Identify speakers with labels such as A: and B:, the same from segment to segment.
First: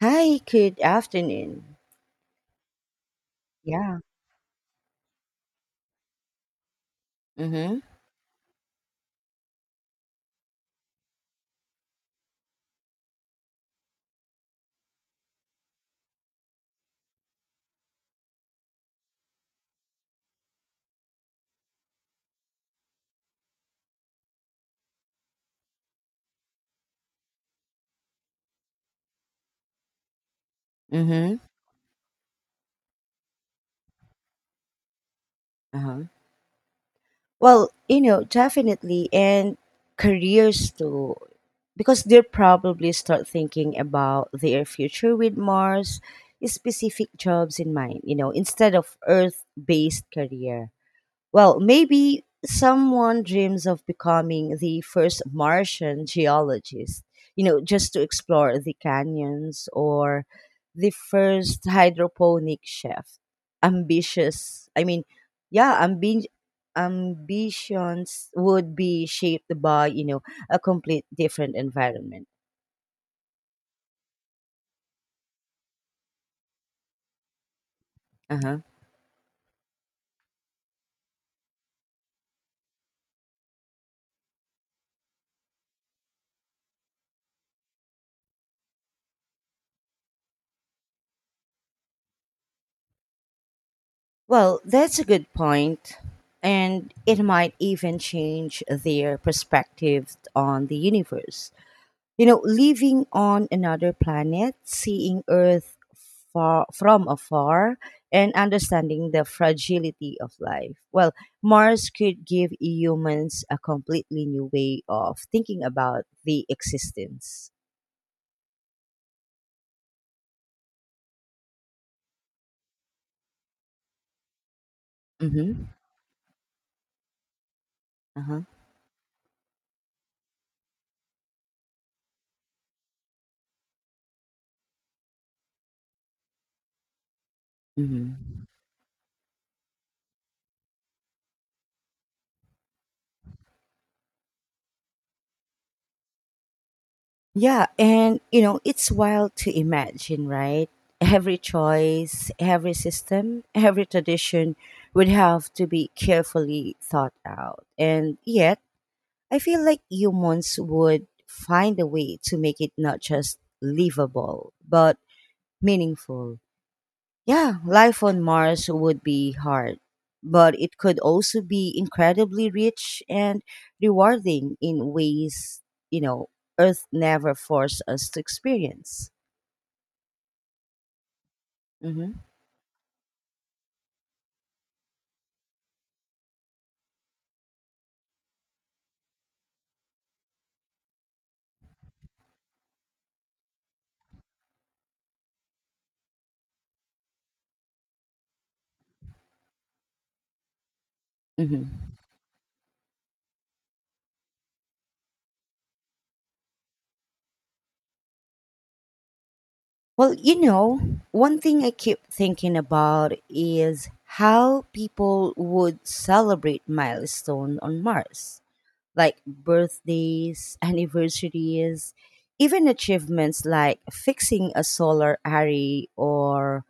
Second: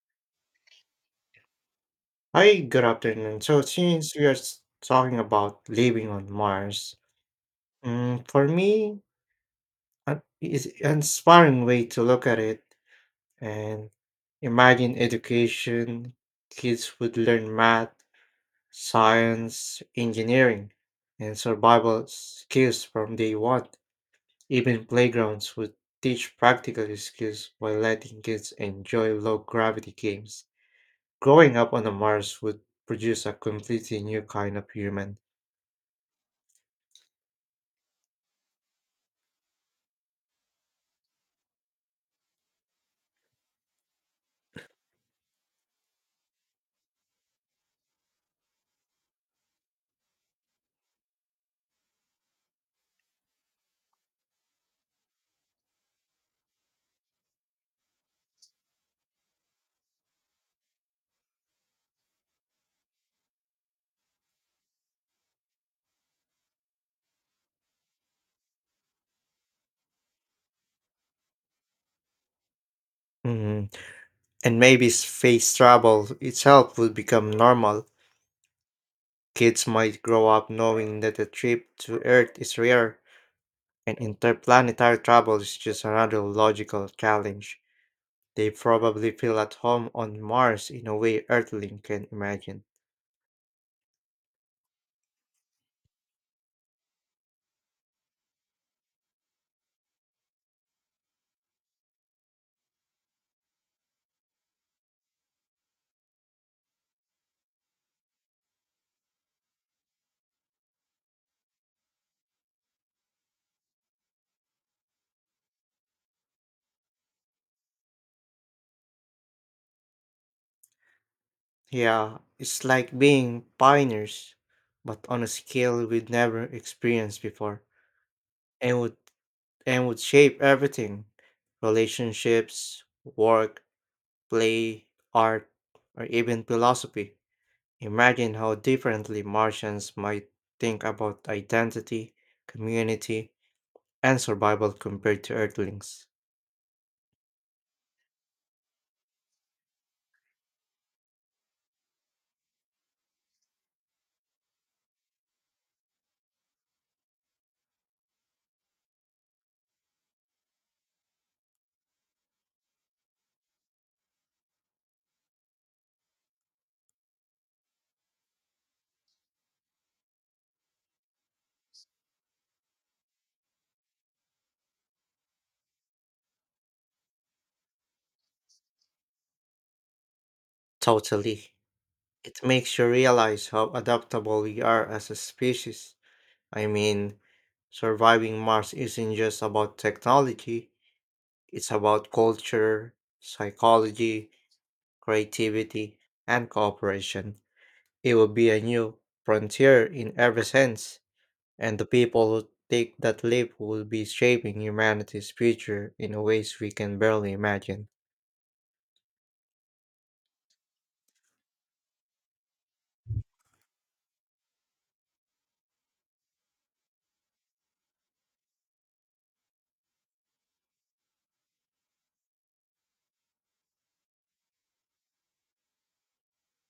A: Hi, good afternoon.
B: Hi, good afternoon. So,
A: Yeah.
B: since we are s- Talking about living on Mars,
A: Mm-hmm.
B: for me, it's an inspiring way to look at it and imagine education. Kids would learn math, science, engineering, and survival skills from day one. Even playgrounds would teach practical skills while letting kids enjoy low gravity games.
A: Mm-hmm.
B: Growing up on a Mars would produce a completely new kind of human.
A: Uh-huh. Well, definitely and careers too. Because they'll probably start thinking about their future with Mars, specific jobs in mind, you know, instead of Earth based career. Well, maybe someone dreams of becoming the first Martian geologist, you know, just to explore the canyons or the first hydroponic chef. Ambitious, I mean, yeah, ambitions would be shaped by, a complete different environment.
B: Mhm. And maybe space travel itself would become normal.
A: Uh-huh.
B: Kids might grow up knowing that a trip to Earth is rare, and interplanetary travel is just another logical challenge. They probably feel at home on Mars in a way Earthling can imagine.
A: Well, that's a good point. And it might even change their perspective on the universe. You know, living on another planet, seeing Earth from afar, and understanding the fragility of life. Well, Mars could give humans a completely new way of thinking about the existence.
B: Yeah, it's like being pioneers, but on a
A: Mm-hmm.
B: scale we'd never experienced before,
A: Uh-huh.
B: and would and would shape everything, relationships, work, play, art, or even philosophy.
A: Mm-hmm.
B: Imagine how differently Martians might think about identity, community, and survival compared to Earthlings.
A: Yeah, and you know, it's wild to imagine, right? Every choice, every system, every tradition would have to be carefully thought out. And yet, I feel like humans would find a way to make it not just livable, but meaningful. Yeah, life on Mars would be hard, but it could also be incredibly rich and rewarding in ways, you know, Earth never forced us to experience.
B: Totally.
A: Hmm.
B: It makes you realize how adaptable we are as a species. I mean, surviving Mars isn't just about technology, it's about culture, psychology, creativity, and cooperation. It will be a new frontier in every sense.
A: Hmm.
B: And the people who take that leap will be shaping humanity's future in a ways we can barely imagine.
A: Well, you know, one thing I keep thinking about is how people would celebrate milestone on Mars like birthdays, anniversaries, even achievements like fixing a solar array or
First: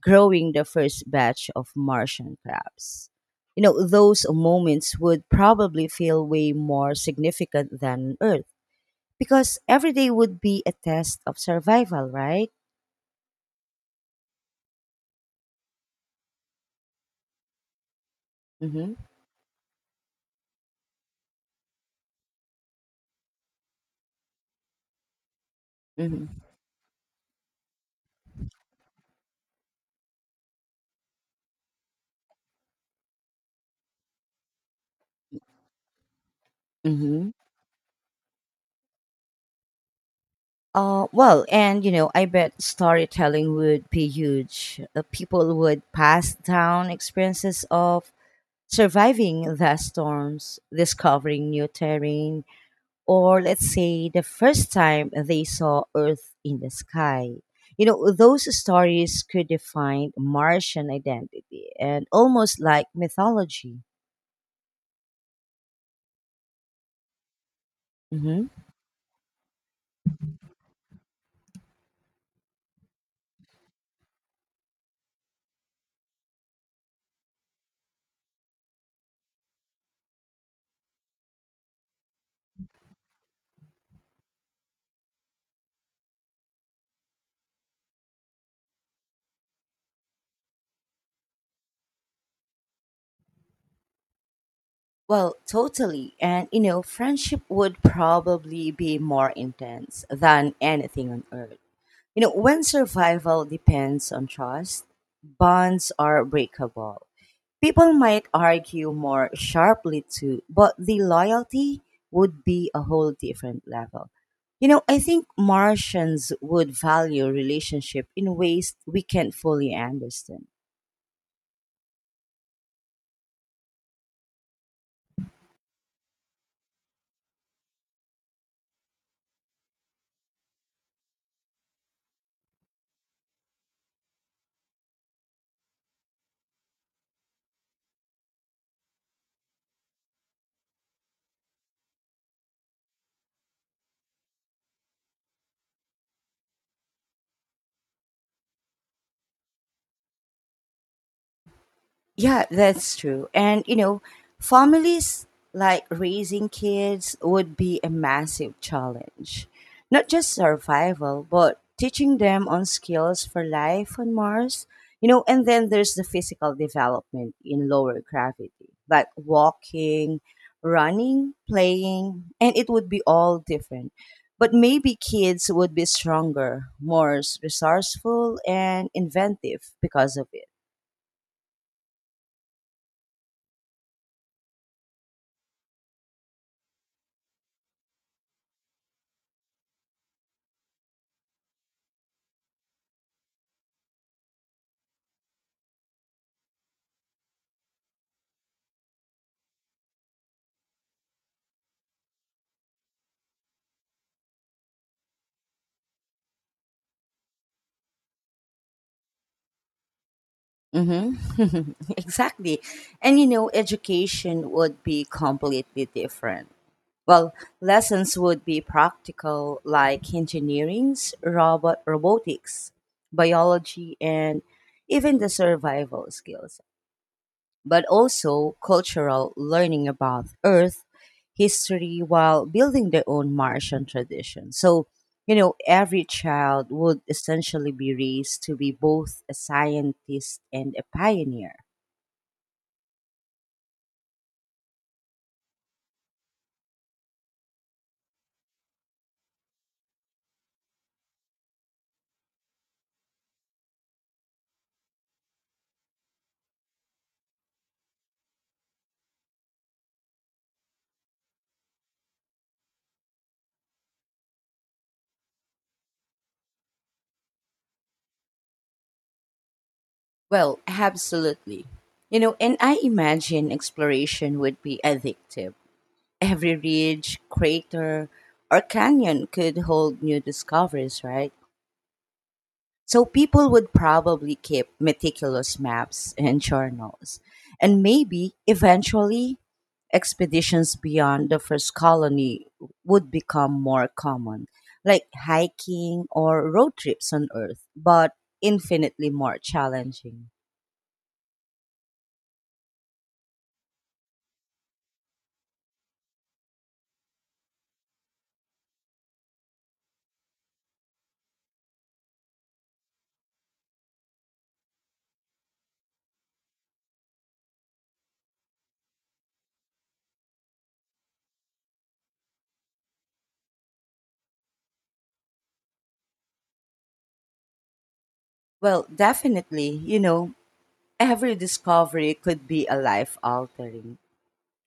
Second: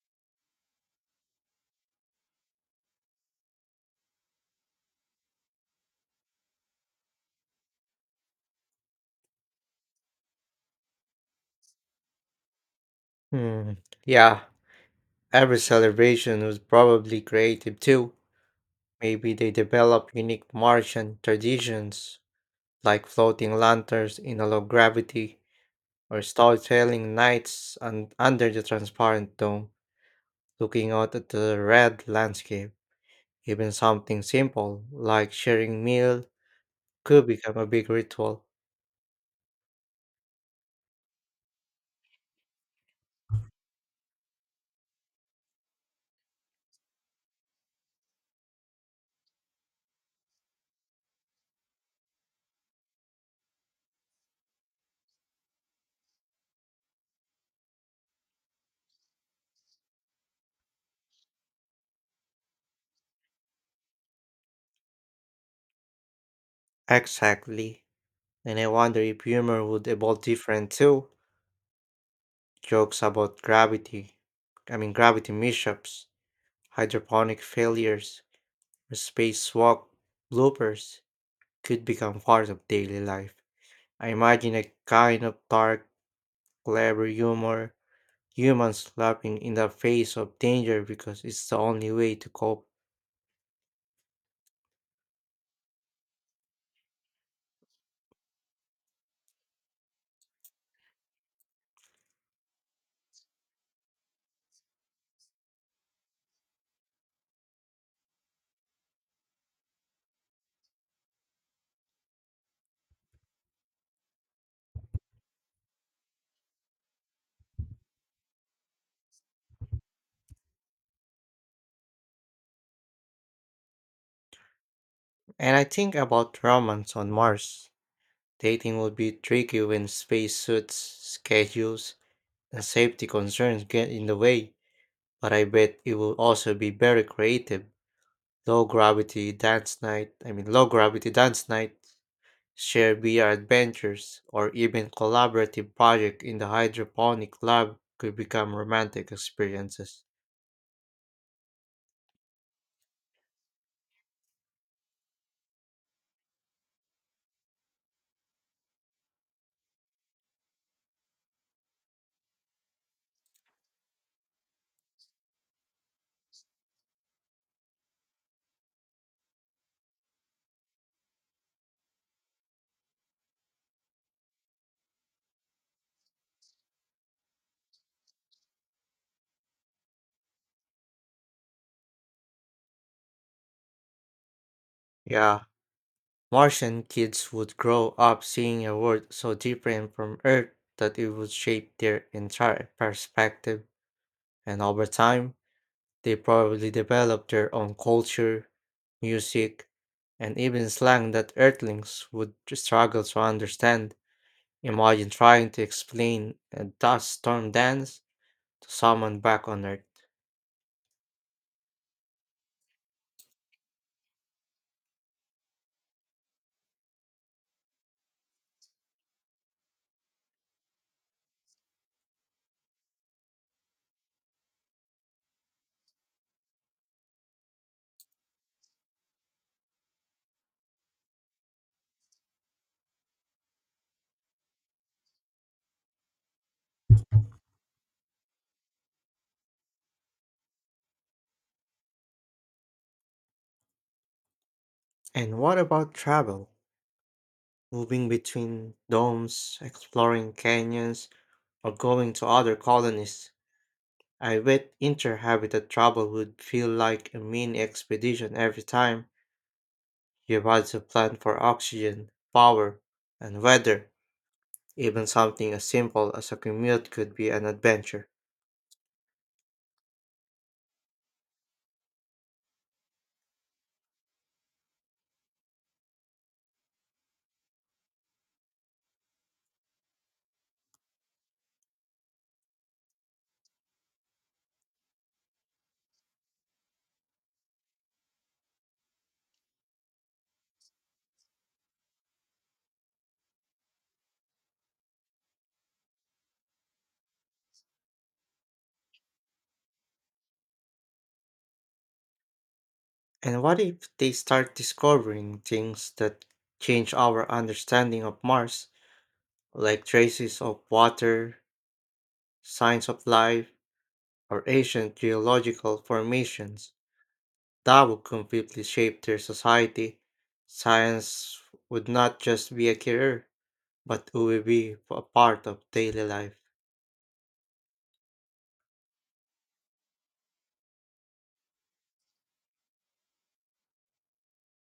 A: growing the first batch of Martian crabs. You know, those moments would probably feel way more significant than Earth because every day would be a test of survival, right?
B: Hmm. Yeah, every celebration was probably creative too.
A: Mm-hmm.
B: Maybe they develop unique Martian traditions like floating lanterns in a low gravity or
A: Mm-hmm.
B: storytelling nights under the transparent dome, looking out at the red landscape. Even something simple like sharing meal could
A: Mm-hmm.
B: become a big ritual.
A: Well, and you know, I bet storytelling would be huge. People would pass down experiences of surviving the storms, discovering new terrain, or let's say the first time they saw Earth in the sky. You know, those stories could define Martian identity and almost like mythology.
B: Exactly.
A: Hmm.
B: And I wonder if humor would evolve different too. Jokes about gravity, I mean gravity mishaps, hydroponic failures, or spacewalk bloopers could become part of daily life. I imagine a kind of dark, clever humor, humans laughing in the face of danger because it's the only way to cope.
A: Well, totally. And, you know, friendship would probably be more intense than anything on Earth. You know, when survival depends on trust, bonds are breakable. People might argue more sharply too, but the loyalty would be a whole different level. You know, I think Martians would value relationship in ways we can't fully understand.
B: And I think about romance on Mars. Dating would be tricky when spacesuits, schedules, and safety concerns get in the way. But I bet it will also be very creative. Low gravity dance night, share VR adventures, or even collaborative project in the hydroponic lab could become romantic experiences.
A: Yeah, that's true. And you know, families like raising kids would be a massive challenge. Not just survival, but teaching them on skills for life on Mars. You know, and then there's the physical development in lower gravity, like walking, running, playing, and it would be all different. But maybe kids would be stronger, more resourceful, and inventive because of it.
B: Yeah, Martian kids would grow up seeing a world so different from Earth that it would shape their entire perspective, and over time, they probably developed their own culture, music, and even slang that Earthlings would struggle to understand. Imagine trying to explain a dust storm dance to someone back on Earth.
A: Mm-hmm. Exactly. And you know, education would be completely different. Well, lessons would be practical, like engineering's, robotics, biology, and even the survival skills, but also cultural learning about Earth history while building their own Martian tradition. So, you know, every child would essentially be raised to be both a scientist and a pioneer.
B: And what about travel? Moving between domes, exploring canyons, or going to other colonies. I bet interhabitat travel would feel like a mini expedition every time. You've had to plan for oxygen, power, and weather. Even something as simple as a commute could be an adventure.
A: Well, absolutely. You know, and I imagine exploration would be addictive. Every ridge, crater, or canyon could hold new discoveries, right? So people would probably keep meticulous maps and journals, and maybe eventually expeditions beyond the first colony would become more common, like hiking or road trips on Earth, but infinitely more challenging.
B: And what if they start discovering things that change our understanding of Mars, like traces of water, signs of life, or ancient geological formations? That would completely shape their society. Science would not just be a career, but it would be a part of daily life.
A: Well, definitely, you know, every discovery could be a life altering,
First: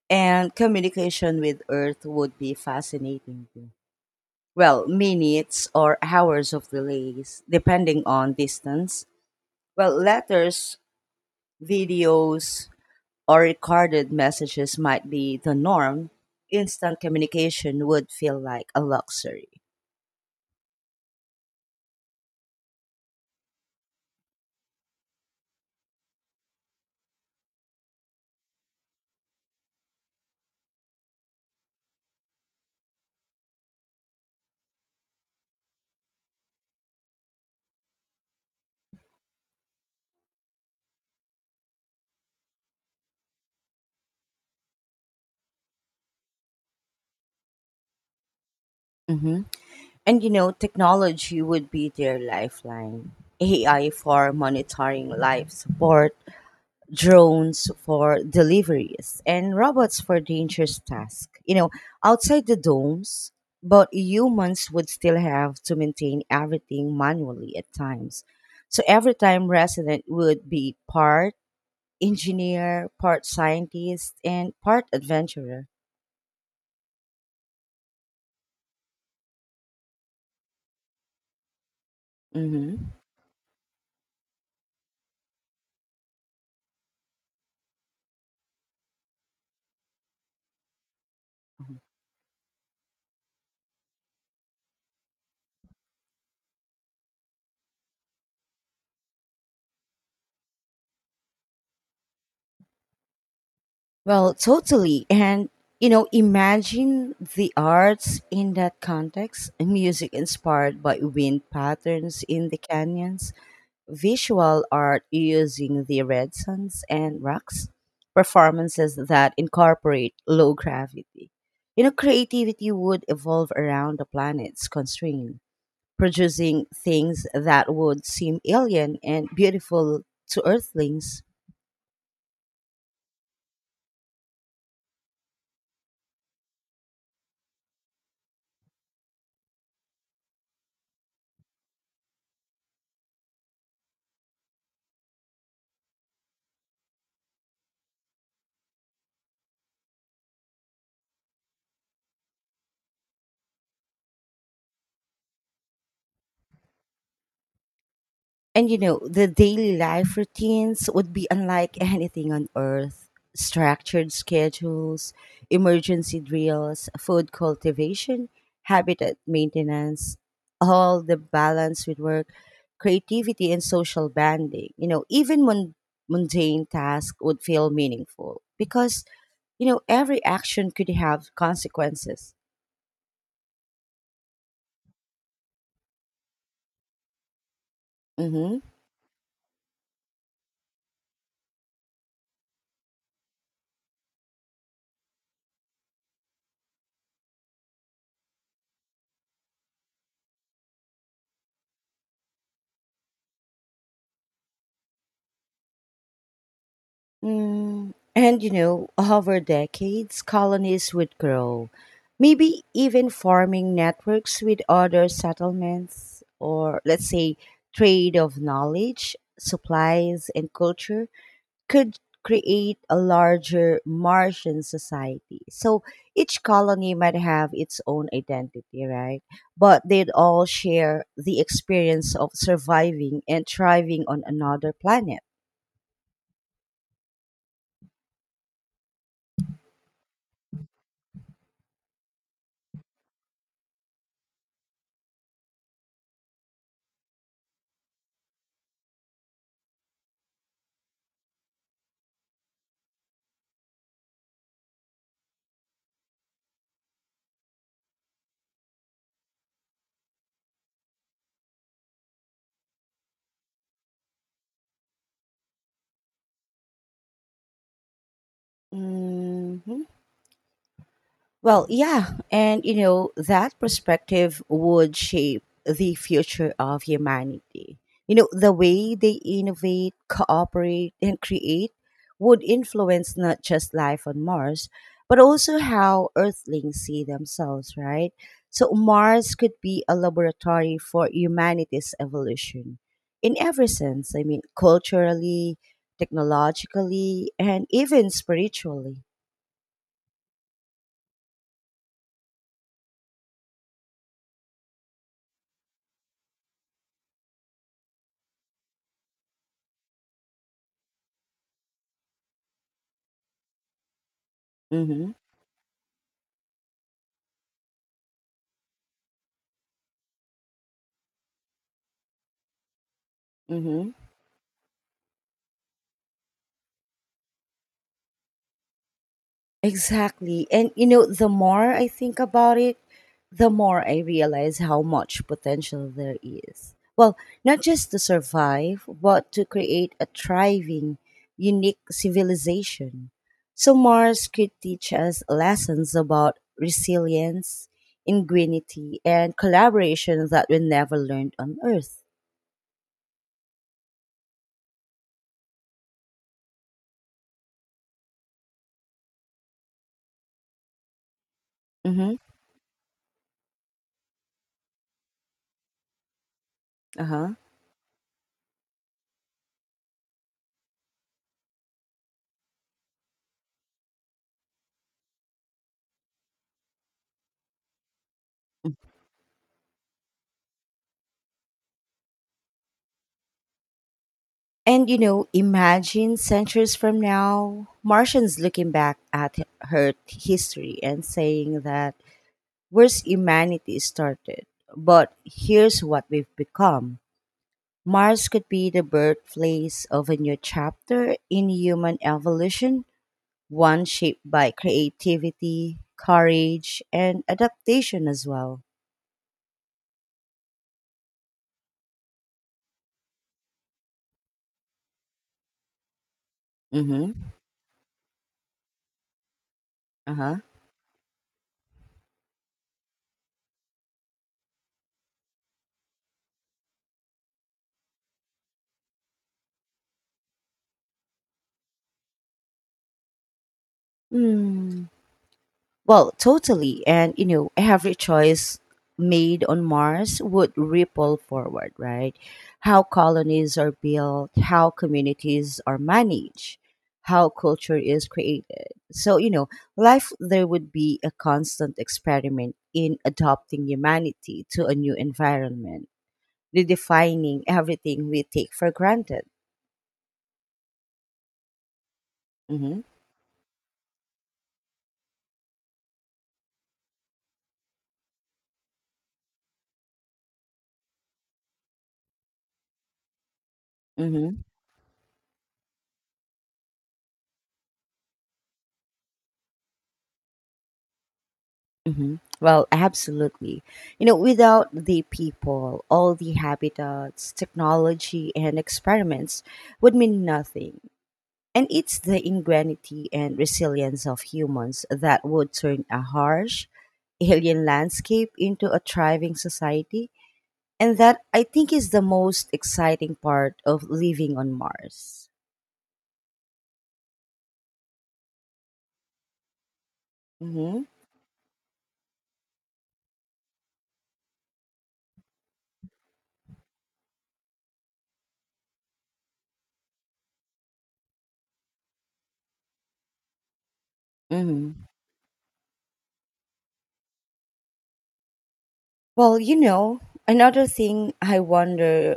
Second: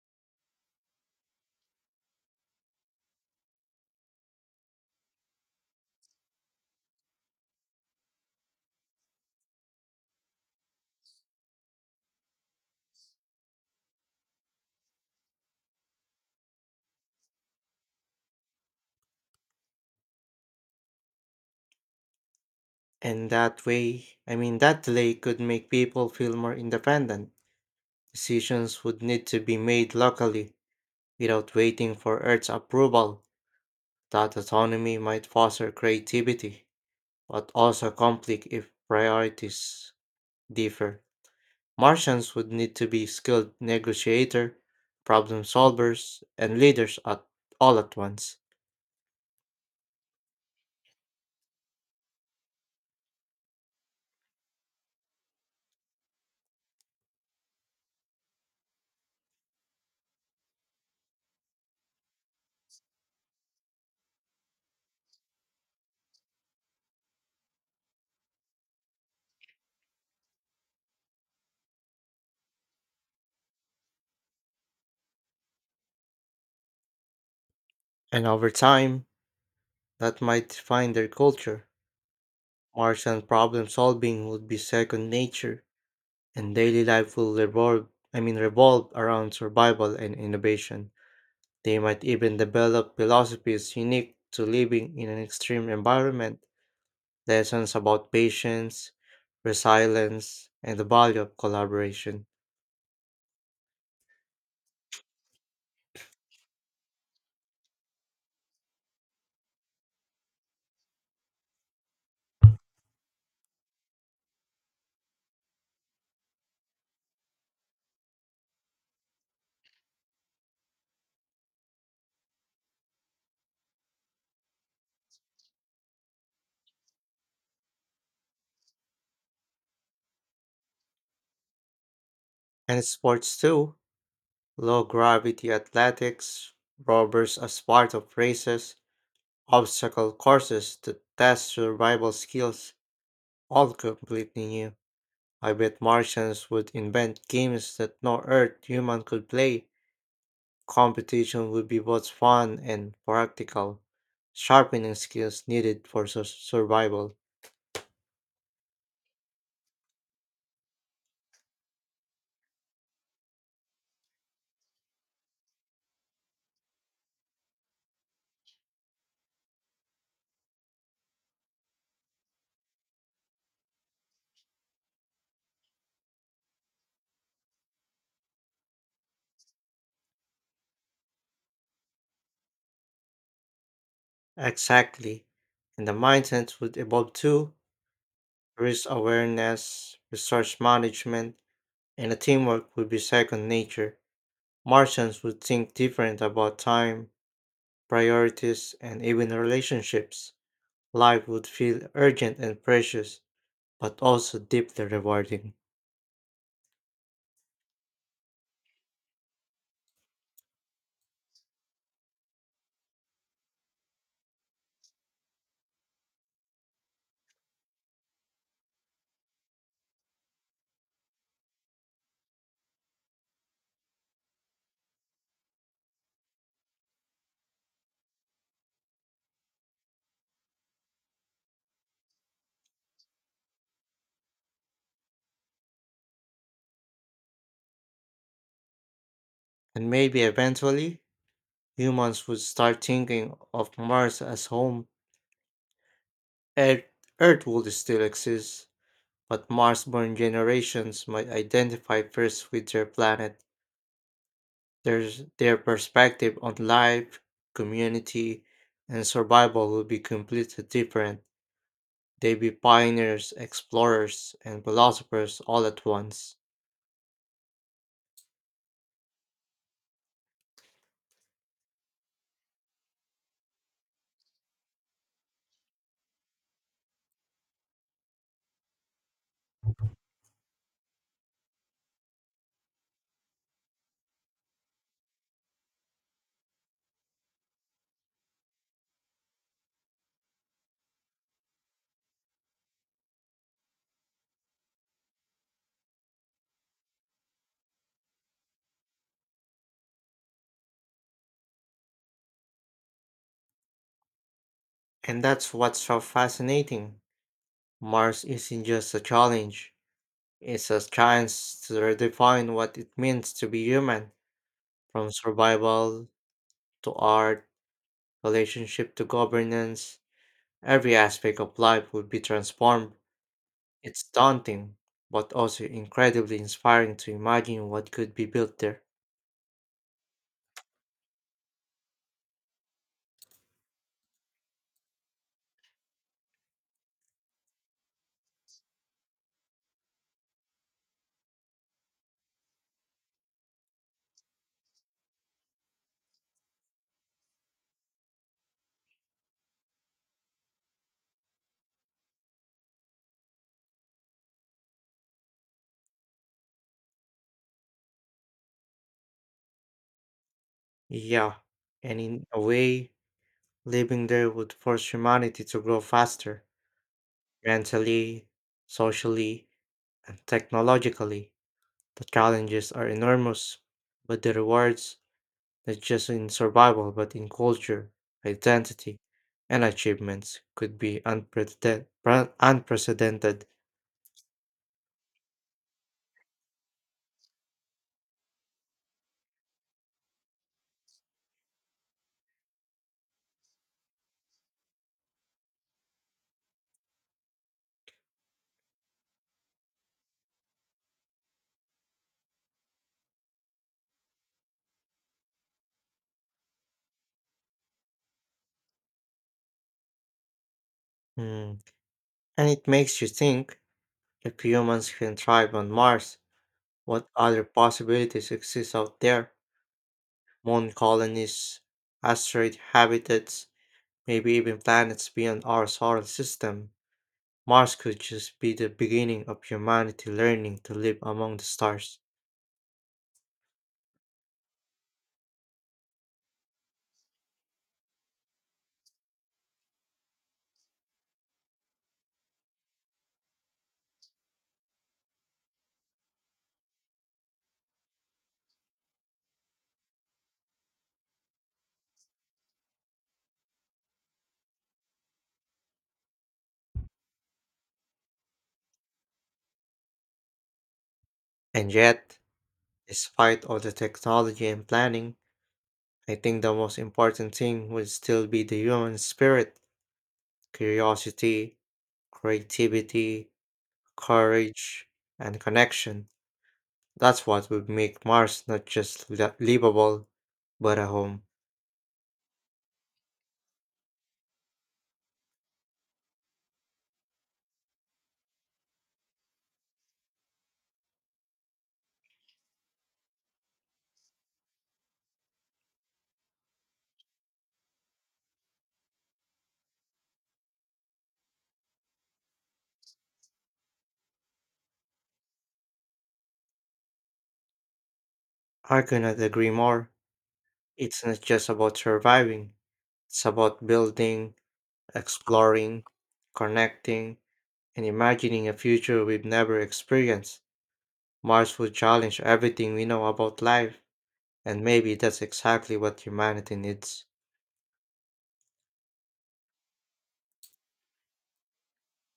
A: and communication with Earth would be fascinating too. Well, minutes or hours of delays, depending on distance. Well, letters, videos, or recorded messages might be the norm. Instant communication would feel like a luxury.
B: And that way, I mean, that delay could make people feel more independent. Decisions would need to be made locally without waiting for Earth's approval. That autonomy might foster creativity, but also conflict if priorities differ. Martians would need to be skilled negotiator, problem solvers, and leaders at all at once.
A: Mhm. And you know, technology would be their lifeline. AI for monitoring life support, drones for deliveries, and robots for dangerous tasks. You know, outside the domes, but humans would still have to maintain everything manually at times. So every time resident would be part engineer, part scientist, and part adventurer.
B: And over time, that might define their culture.
A: Mm-hmm.
B: Martian problem solving would be second nature, and daily life will revolve I mean revolve around survival and innovation. They might even develop philosophies unique to living in an extreme environment, lessons about patience, resilience, and the value of collaboration.
A: Well, totally. And, you know, imagine the arts in that context music inspired by wind patterns in the canyons, visual art using the red suns and rocks, performances that incorporate low gravity. You know, creativity would evolve around the planet's constraint, producing things that would seem alien and beautiful to Earthlings.
B: And sports too, low gravity athletics, rovers as part of races, obstacle courses to test survival skills, all completely new. I bet Martians would invent games that no Earth human could play. Competition would be both fun and practical, sharpening skills needed for survival.
A: And you know, the daily life routines would be unlike anything on earth. Structured schedules, emergency drills, food cultivation, habitat maintenance, all the balance with work, creativity, and social bonding. You know, even mundane tasks would feel meaningful because, you know, every action could have consequences.
B: Exactly. And the mindset would evolve too.
A: Mhm.
B: Risk awareness, resource management, and the teamwork would be second nature. Martians would think different about time, priorities, and even relationships. Life would feel urgent and precious, but also deeply rewarding.
A: Mm, and you know, over decades, colonies would grow, maybe even forming networks with other settlements, or let's say, trade of knowledge, supplies, and culture could create a larger Martian society. So each colony might have its own identity, right? But they'd all share the experience of surviving and thriving on another planet.
B: And maybe eventually, humans would start thinking of Mars as home. Earth, Earth would still exist, but Mars-born generations might identify first with their planet. There's their perspective on life, community, and survival will be completely different. They'd be pioneers, explorers, and philosophers all at once.
A: Mhm. Well, yeah, and you know, that perspective would shape the future of humanity. You know, the way they innovate, cooperate, and create would influence not just life on Mars, but also how Earthlings see themselves, right? So, Mars could be a laboratory for humanity's evolution in every sense. I mean, culturally, technologically, and even spiritually.
B: And that's what's so fascinating. Mars isn't just a challenge, it's a chance to redefine what it means to be human.
A: Mm
B: From
A: hmm.
B: survival to art, relationship to governance, every aspect of life would be transformed.
A: Mm hmm.
B: It's daunting, but also incredibly inspiring to imagine what could be built there.
A: Exactly. And you know, the more I think about it, the more I realize how much potential there is. Well, not just to survive, but to create a thriving, unique civilization. So Mars could teach us lessons about resilience, ingenuity, and collaboration that we never learned on Earth.
B: Yeah, and
A: Mm-hmm.
B: in a way, living there would force humanity to grow faster,
A: Uh-huh.
B: mentally, socially, and technologically. The challenges are enormous, but the rewards not just in survival but in culture, identity, and achievements could be unprecedented.
A: And you know, imagine centuries from now, Martians looking back at Earth history and saying that where's humanity started, but here's what we've become. Mars could be the birthplace of a new chapter in human evolution, one shaped by creativity, courage, and adaptation as well.
B: Mm. And it makes you think if humans can thrive on Mars, what
A: Mm-hmm.
B: other possibilities exist out there?
A: Uh-huh.
B: Moon colonies, asteroid habitats, maybe even planets beyond our solar system. Mars could just be the beginning of humanity learning to live among the stars.
A: Hmm. Well, totally. And, you know, every choice made on Mars would ripple forward, right? How colonies are built, how communities are managed, how culture is created. So, you know, life there would be a constant experiment in adopting humanity to a new environment, redefining everything we take for granted.
B: And yet,
A: Mm-hmm.
B: despite all the technology and planning, I think the most important thing would still be the human spirit, curiosity, creativity,
A: Mm-hmm.
B: courage, and connection. That's what would make Mars not just livable, but a home.
A: Hmm. Well, absolutely. You know, without the people, all the habitats, technology, and experiments would mean nothing. And it's the ingenuity and resilience of humans that would turn a harsh, alien landscape into a thriving society. And that I think is the most exciting part of living on Mars.
B: I could not agree more.
A: Hmm.
B: It's not just about surviving, it's about building, exploring, connecting, and imagining a future we've never experienced. Mars would challenge everything we know about life, and
A: Hmm.
B: maybe that's exactly what humanity needs.
A: Well, you know, another thing I wonder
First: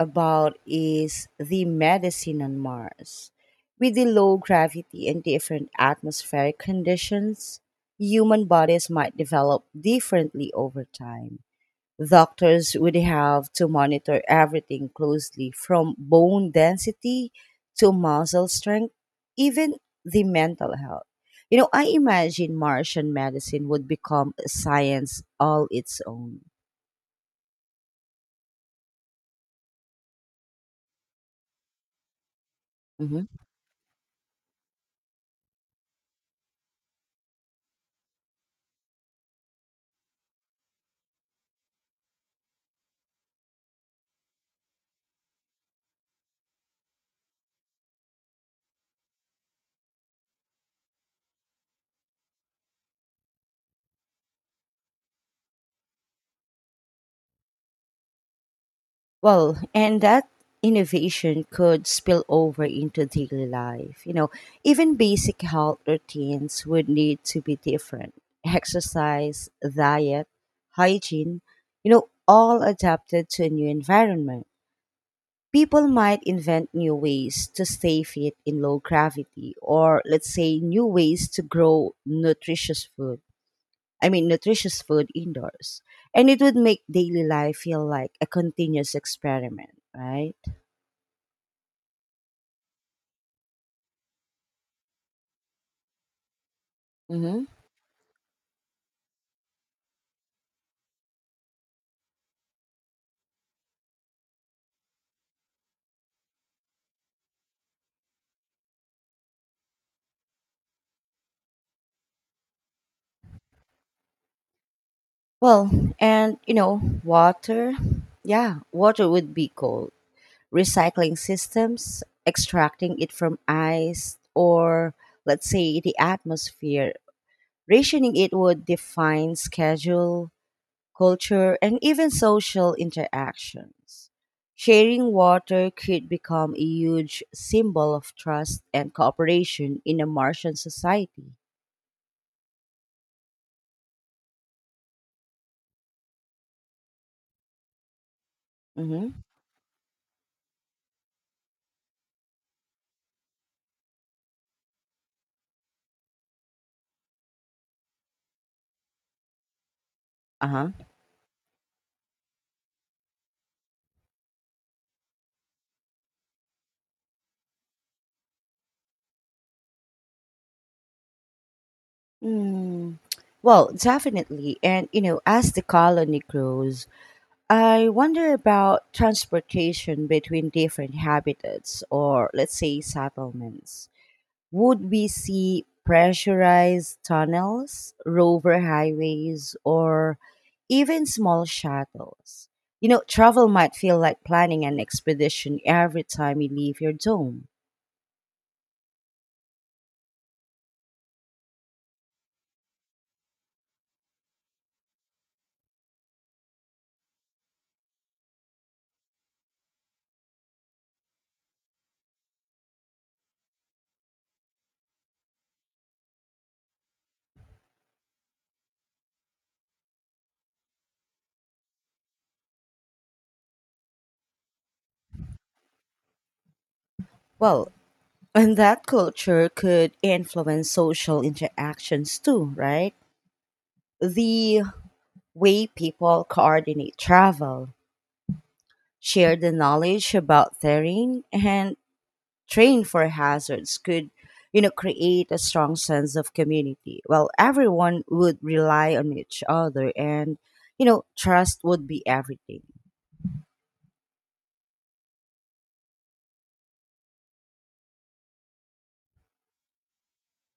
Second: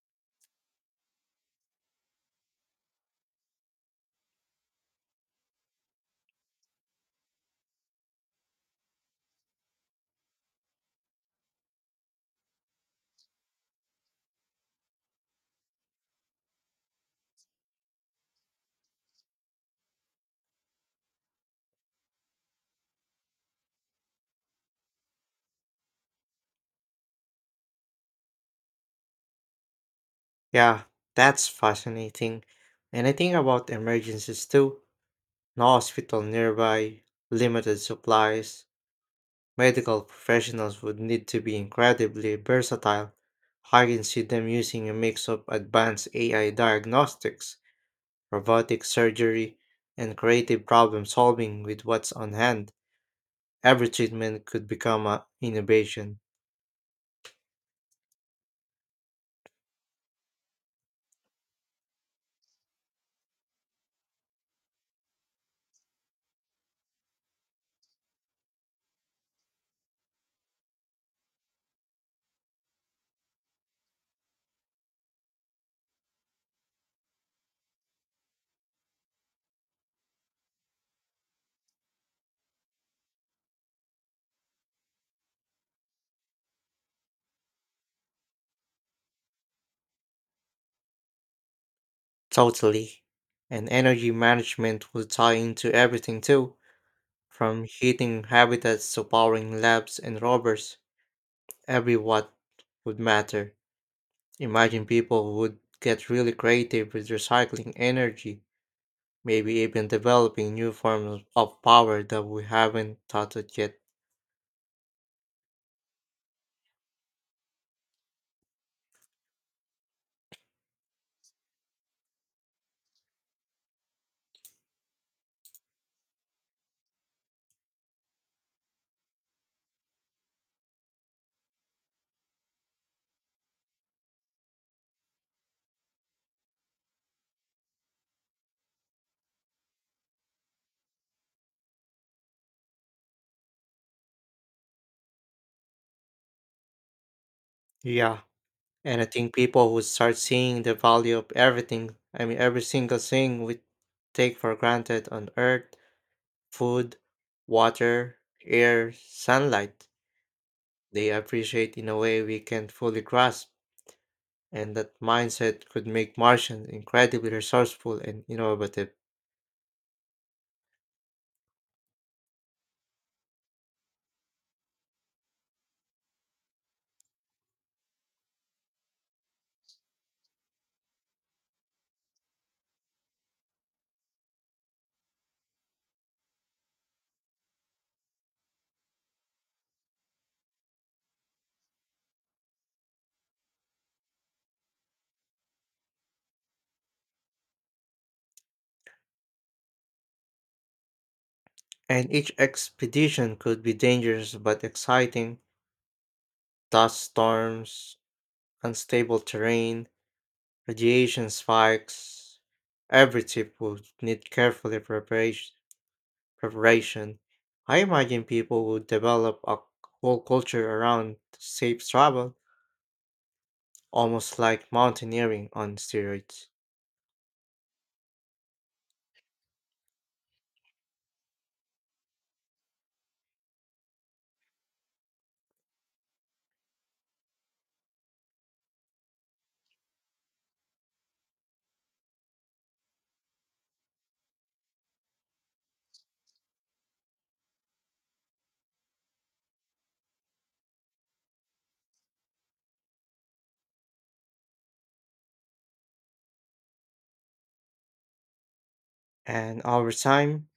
A: about is the medicine on Mars. With the low gravity and different atmospheric conditions, human bodies might develop differently over time. Doctors would have to monitor everything closely from bone density to muscle strength, even the mental health. You know, I imagine Martian medicine would become a science all its own.
B: Yeah, that's fascinating. And I
A: Mm-hmm.
B: think about emergencies too. No hospital nearby, limited supplies. Medical professionals would need to be incredibly versatile. I can see them using a mix of advanced AI diagnostics, robotic surgery, and creative problem solving with what's on hand. Every treatment could become an innovation.
A: Well, and that innovation could spill over into daily life. You know, even basic health routines would need to be different. Exercise, diet, hygiene, you know, all adapted to a new environment. People might invent new ways to stay fit in low gravity, or let's say new ways to grow nutritious food. I mean, nutritious food indoors. And it would make daily life feel like a continuous experiment, right?
B: Totally. And energy management would tie into everything too.
A: Mm-hmm.
B: From heating habitats to powering labs and robbers, every watt would matter. Imagine people would get really creative with recycling energy, maybe even developing new forms of power that we haven't thought of yet.
A: Well, and you know, water. Yeah, water would be cold. Recycling systems, extracting it from ice or let's say the atmosphere. Rationing it would define schedule culture, and even social interactions. Sharing water could become a huge symbol of trust and cooperation in a Martian society.
B: Yeah, and I
A: Mm-hmm.
B: think people would start seeing the value of everything. I mean, every single thing we take for granted on Earth, food, water, air, sunlight.
A: Uh huh.
B: They appreciate in a way we can't fully grasp. And that mindset could make Martians incredibly resourceful and innovative.
A: Mm. Well, definitely. And, you know, as the colony grows, I wonder about transportation between different habitats or, let's say, settlements. Would we see pressurized tunnels, rover highways, or even small shuttles? You know, travel might feel like planning an expedition every time you leave your dome.
B: And each expedition could be dangerous but exciting, dust storms, unstable terrain, radiation spikes. Every trip would need careful preparation. I imagine people would develop a whole culture around safe travel, almost like mountaineering on steroids.
A: Well, and that culture could influence social interactions too, right? The way people coordinate travel, share the knowledge about terrain, and trained for hazards could, you know, create a strong sense of community. Well, everyone would rely on each other and, you know, trust would be everything.
B: And over time,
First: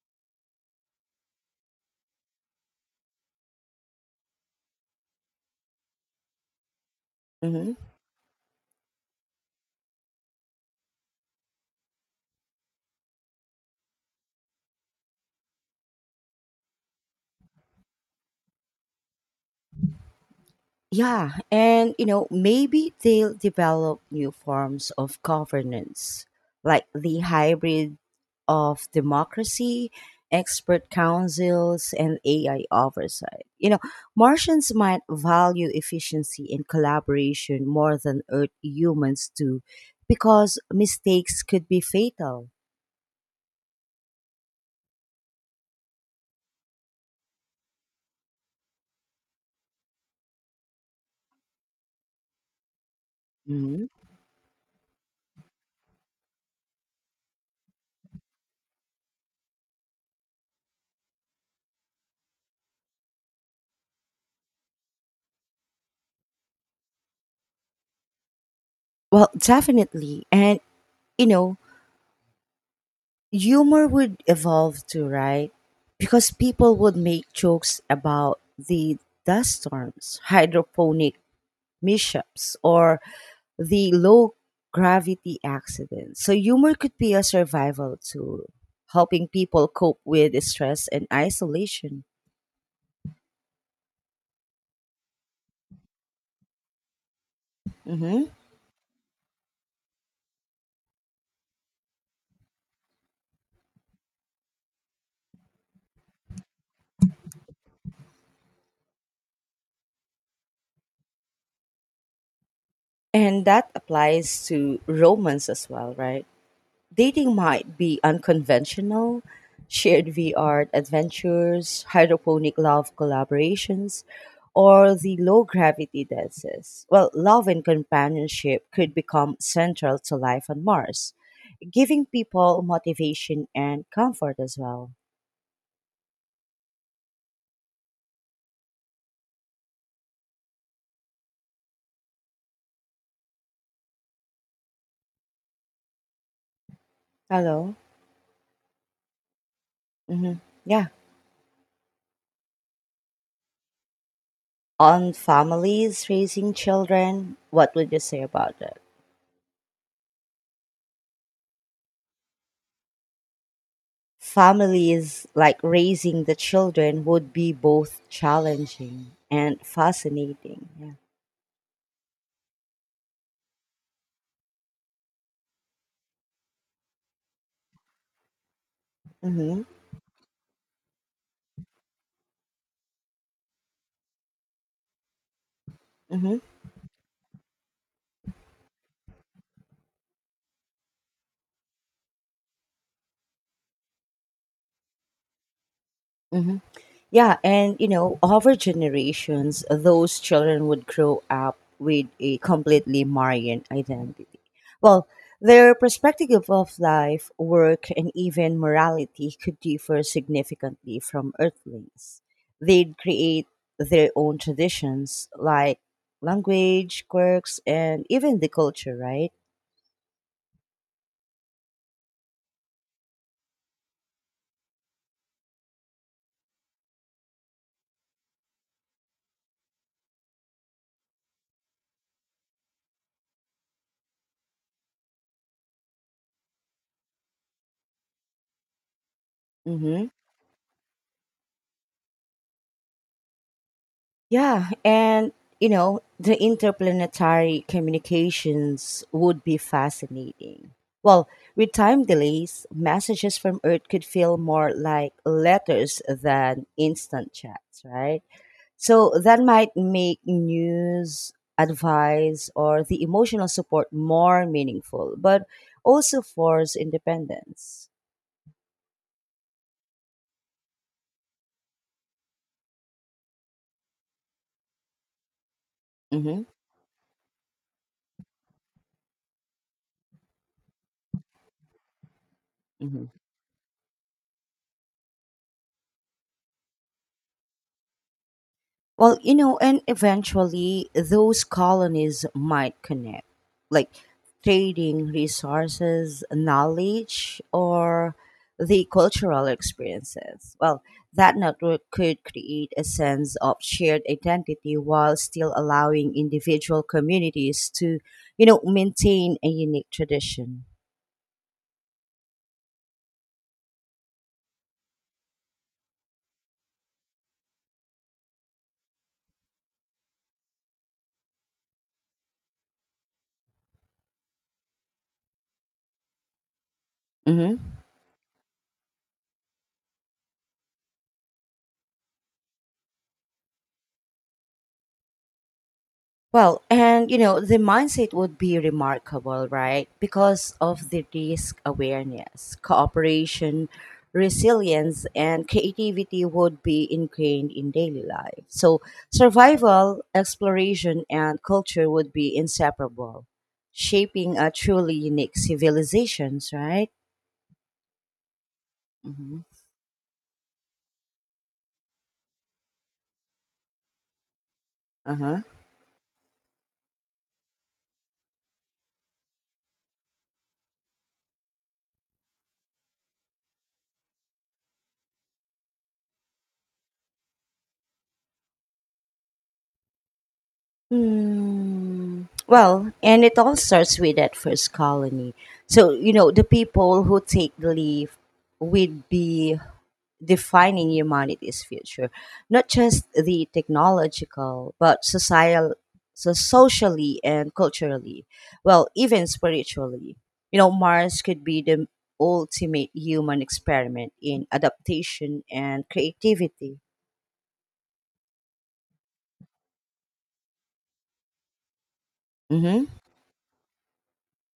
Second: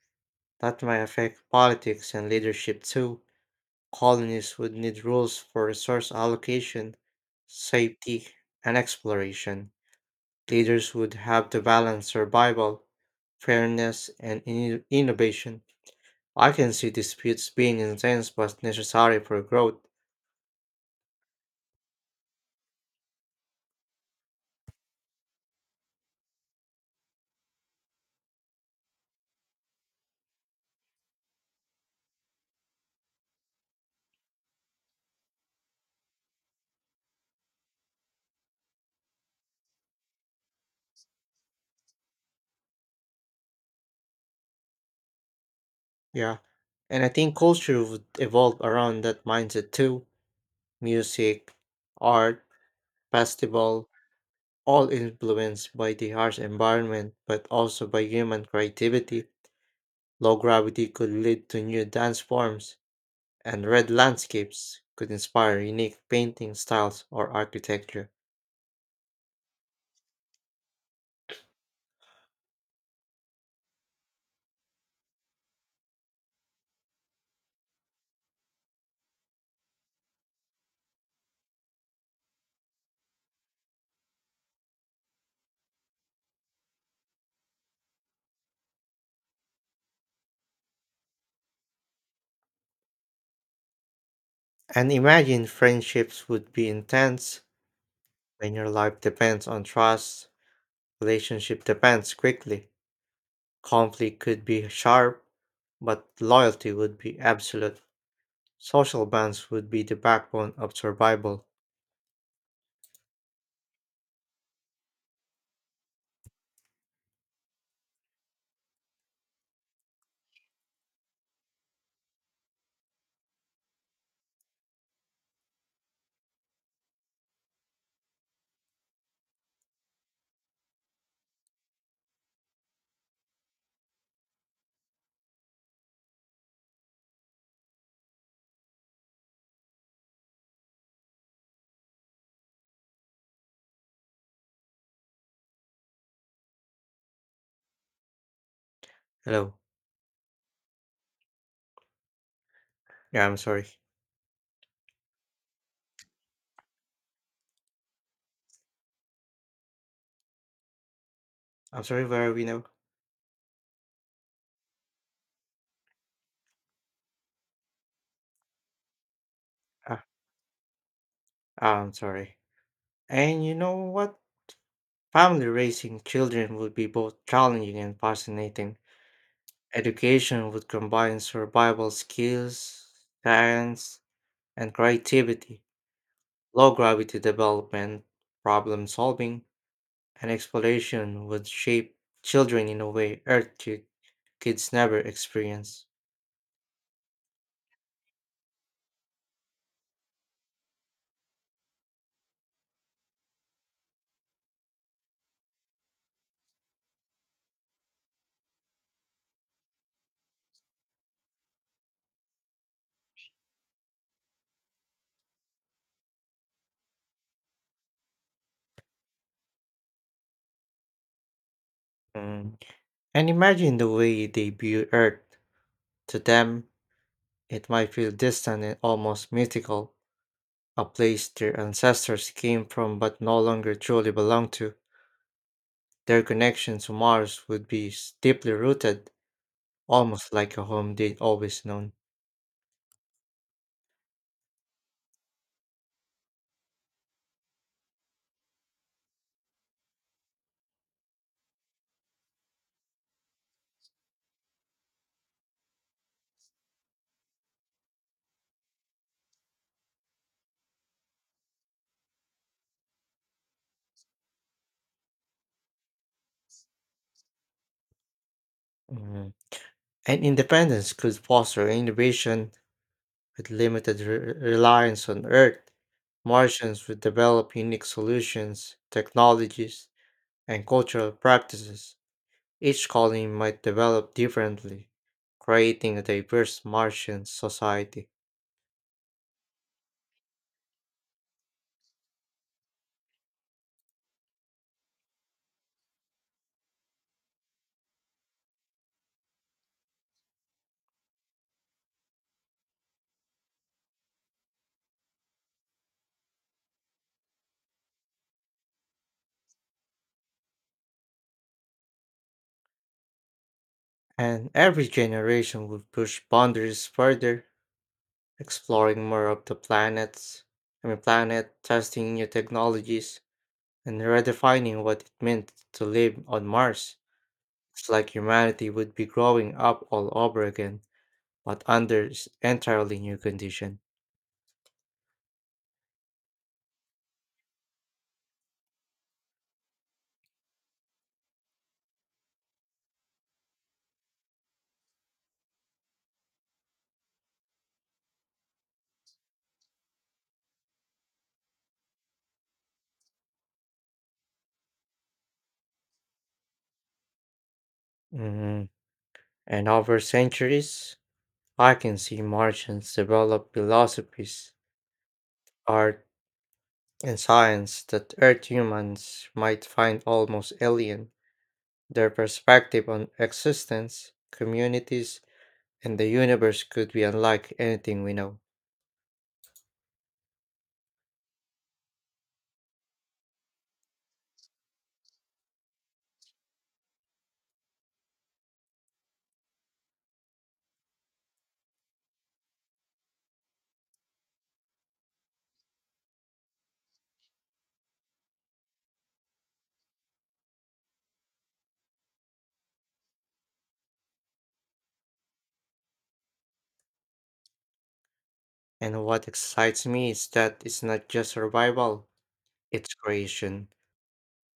B: that might affect politics and leadership too. Colonies would need rules for resource allocation,
A: Mhm.
B: safety, and exploration. Leaders would have to balance survival, fairness, and innovation. I can see disputes being intense but necessary for growth.
A: Yeah, and you know, maybe they'll develop new forms of governance, like the hybrid of democracy, expert councils, and AI oversight. You know, Martians might value efficiency and collaboration more than Earth humans do because mistakes could be fatal.
B: Yeah, and I think culture would evolve around that mindset too. Music, art,
A: Mhm.
B: festival, all influenced by the harsh environment but also by human creativity. Low gravity could lead to new dance forms, and red landscapes could inspire unique painting styles or architecture.
A: Well, definitely. And, you know, humor would evolve too, right? Because people would make jokes about the dust storms, hydroponic mishaps, or the low gravity accidents. So humor could be a survival tool, helping people cope with stress and isolation.
B: And imagine friendships would be intense
A: Hmm.
B: when your life depends on trust, relationship depends quickly. Conflict could be sharp, but loyalty would be absolute. Social bonds would be the backbone of survival.
A: And that applies to romance as well, right? Dating might be unconventional shared VR adventures, hydroponic love collaborations, or the low gravity dances. Well, love and companionship could become central to life on Mars, giving people motivation and comfort as well. Hello?
B: Hello.
A: Hmm. Yeah.
B: Yeah, I'm sorry.
A: On families raising children, what would you say about it?
B: I'm sorry, where are we now?
A: Families like raising the children would be both challenging and
B: Ah,
A: fascinating. Yeah.
B: I'm sorry. And you know what? Family raising children would be both challenging and fascinating.
A: Mm-hmm.
B: Education would combine survival skills, science, and creativity.
A: Mm-hmm.
B: Low gravity development, problem solving, and exploration would shape children in a way Earth kids never experience.
A: Mm-hmm. Yeah, and you know, over generations, those children would grow up with a completely Marian identity. Well, their perspective of life, work, and even morality could differ significantly from Earthlings. They'd create their own traditions, like language, quirks, and even the culture, right?
B: Mm. And imagine the way they view Earth. To them, it might feel distant and almost mythical, a place their ancestors came from but no longer truly belong to. Their connection to Mars would be deeply rooted,
A: Mhm.
B: almost like a home they'd always known.
A: Yeah, and you know, the interplanetary communications would be fascinating. Well, with time delays, messages from Earth could feel more like letters than instant chats, right? So that might make news, advice, or the emotional support more meaningful, but also force independence.
B: Mhm. And independence could foster innovation with limited reliance on Earth.
A: Mm-hmm.
B: Martians would develop unique solutions, technologies, and cultural practices. Each
A: Mm-hmm.
B: colony might develop differently, creating a diverse Martian society.
A: Well, you know, and eventually those colonies might connect, like trading resources, knowledge, or the cultural experiences. Well, that network could create a sense of shared identity while still allowing individual communities to, you know, maintain a unique tradition.
B: And every generation would push boundaries further, exploring more of the planets, I mean planet, testing new technologies, and redefining what it meant to live on Mars.
A: Mhm.
B: It's like humanity would be growing up all over again, but under entirely new condition.
A: Well, and you know, the mindset would be remarkable, right? Because of the risk awareness, cooperation, resilience, and creativity would be ingrained in daily life. So, survival, exploration, and culture would be inseparable, shaping a truly unique civilizations, right?
B: Mhm.
A: Mm-hmm.
B: And over centuries, I can see Martians develop philosophies,
A: Uh huh.
B: art, and science that Earth humans might find almost alien. Their perspective on existence, communities, and the universe could be unlike anything we know.
A: Hmm. Well, and it all starts with that first colony. So, you know, the people who take the leave would be defining humanity's future, not just the technological, but societal, so socially and culturally, well, even spiritually. You know, Mars could be the ultimate human experiment in adaptation and creativity.
B: And what excites me is that it's not just survival, it's
A: Mm-hmm.
B: creation.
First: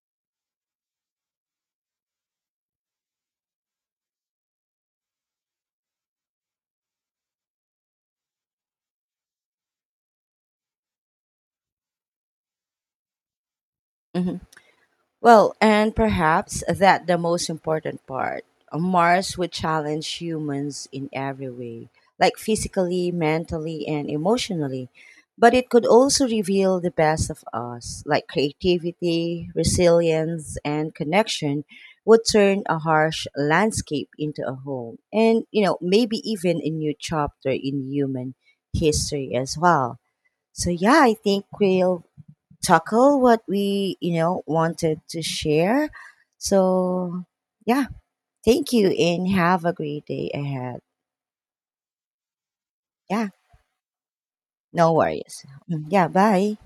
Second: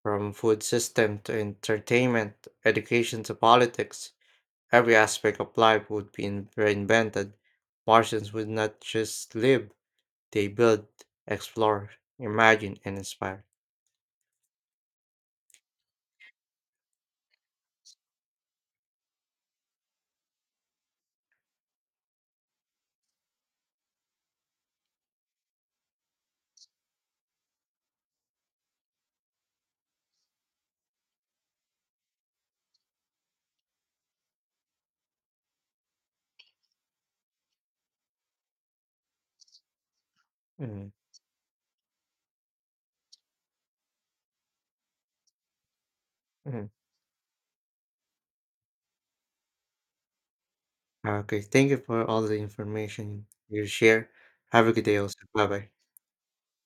B: From food system to entertainment, education to politics, every aspect of life would be reinvented. Martians would not just live, they build, explore, imagine, and inspire.
A: Mm-hmm. Well, and perhaps that the most important part. Mars would challenge humans in every way, like physically, mentally, and emotionally. But it could also reveal the best of us, like creativity, resilience, and connection would turn a harsh landscape into a home and, you know, maybe even a new chapter in human history as well. So,
B: Mhm.
A: yeah, I think we'll tackle what we wanted to share
B: Mhm.
A: so yeah thank you and have a great day ahead.
B: Okay, thank you for all the information
A: Yeah,
B: you share. Have a good
A: no
B: day also.
A: worries.
B: Bye bye.
A: Mm, yeah, bye.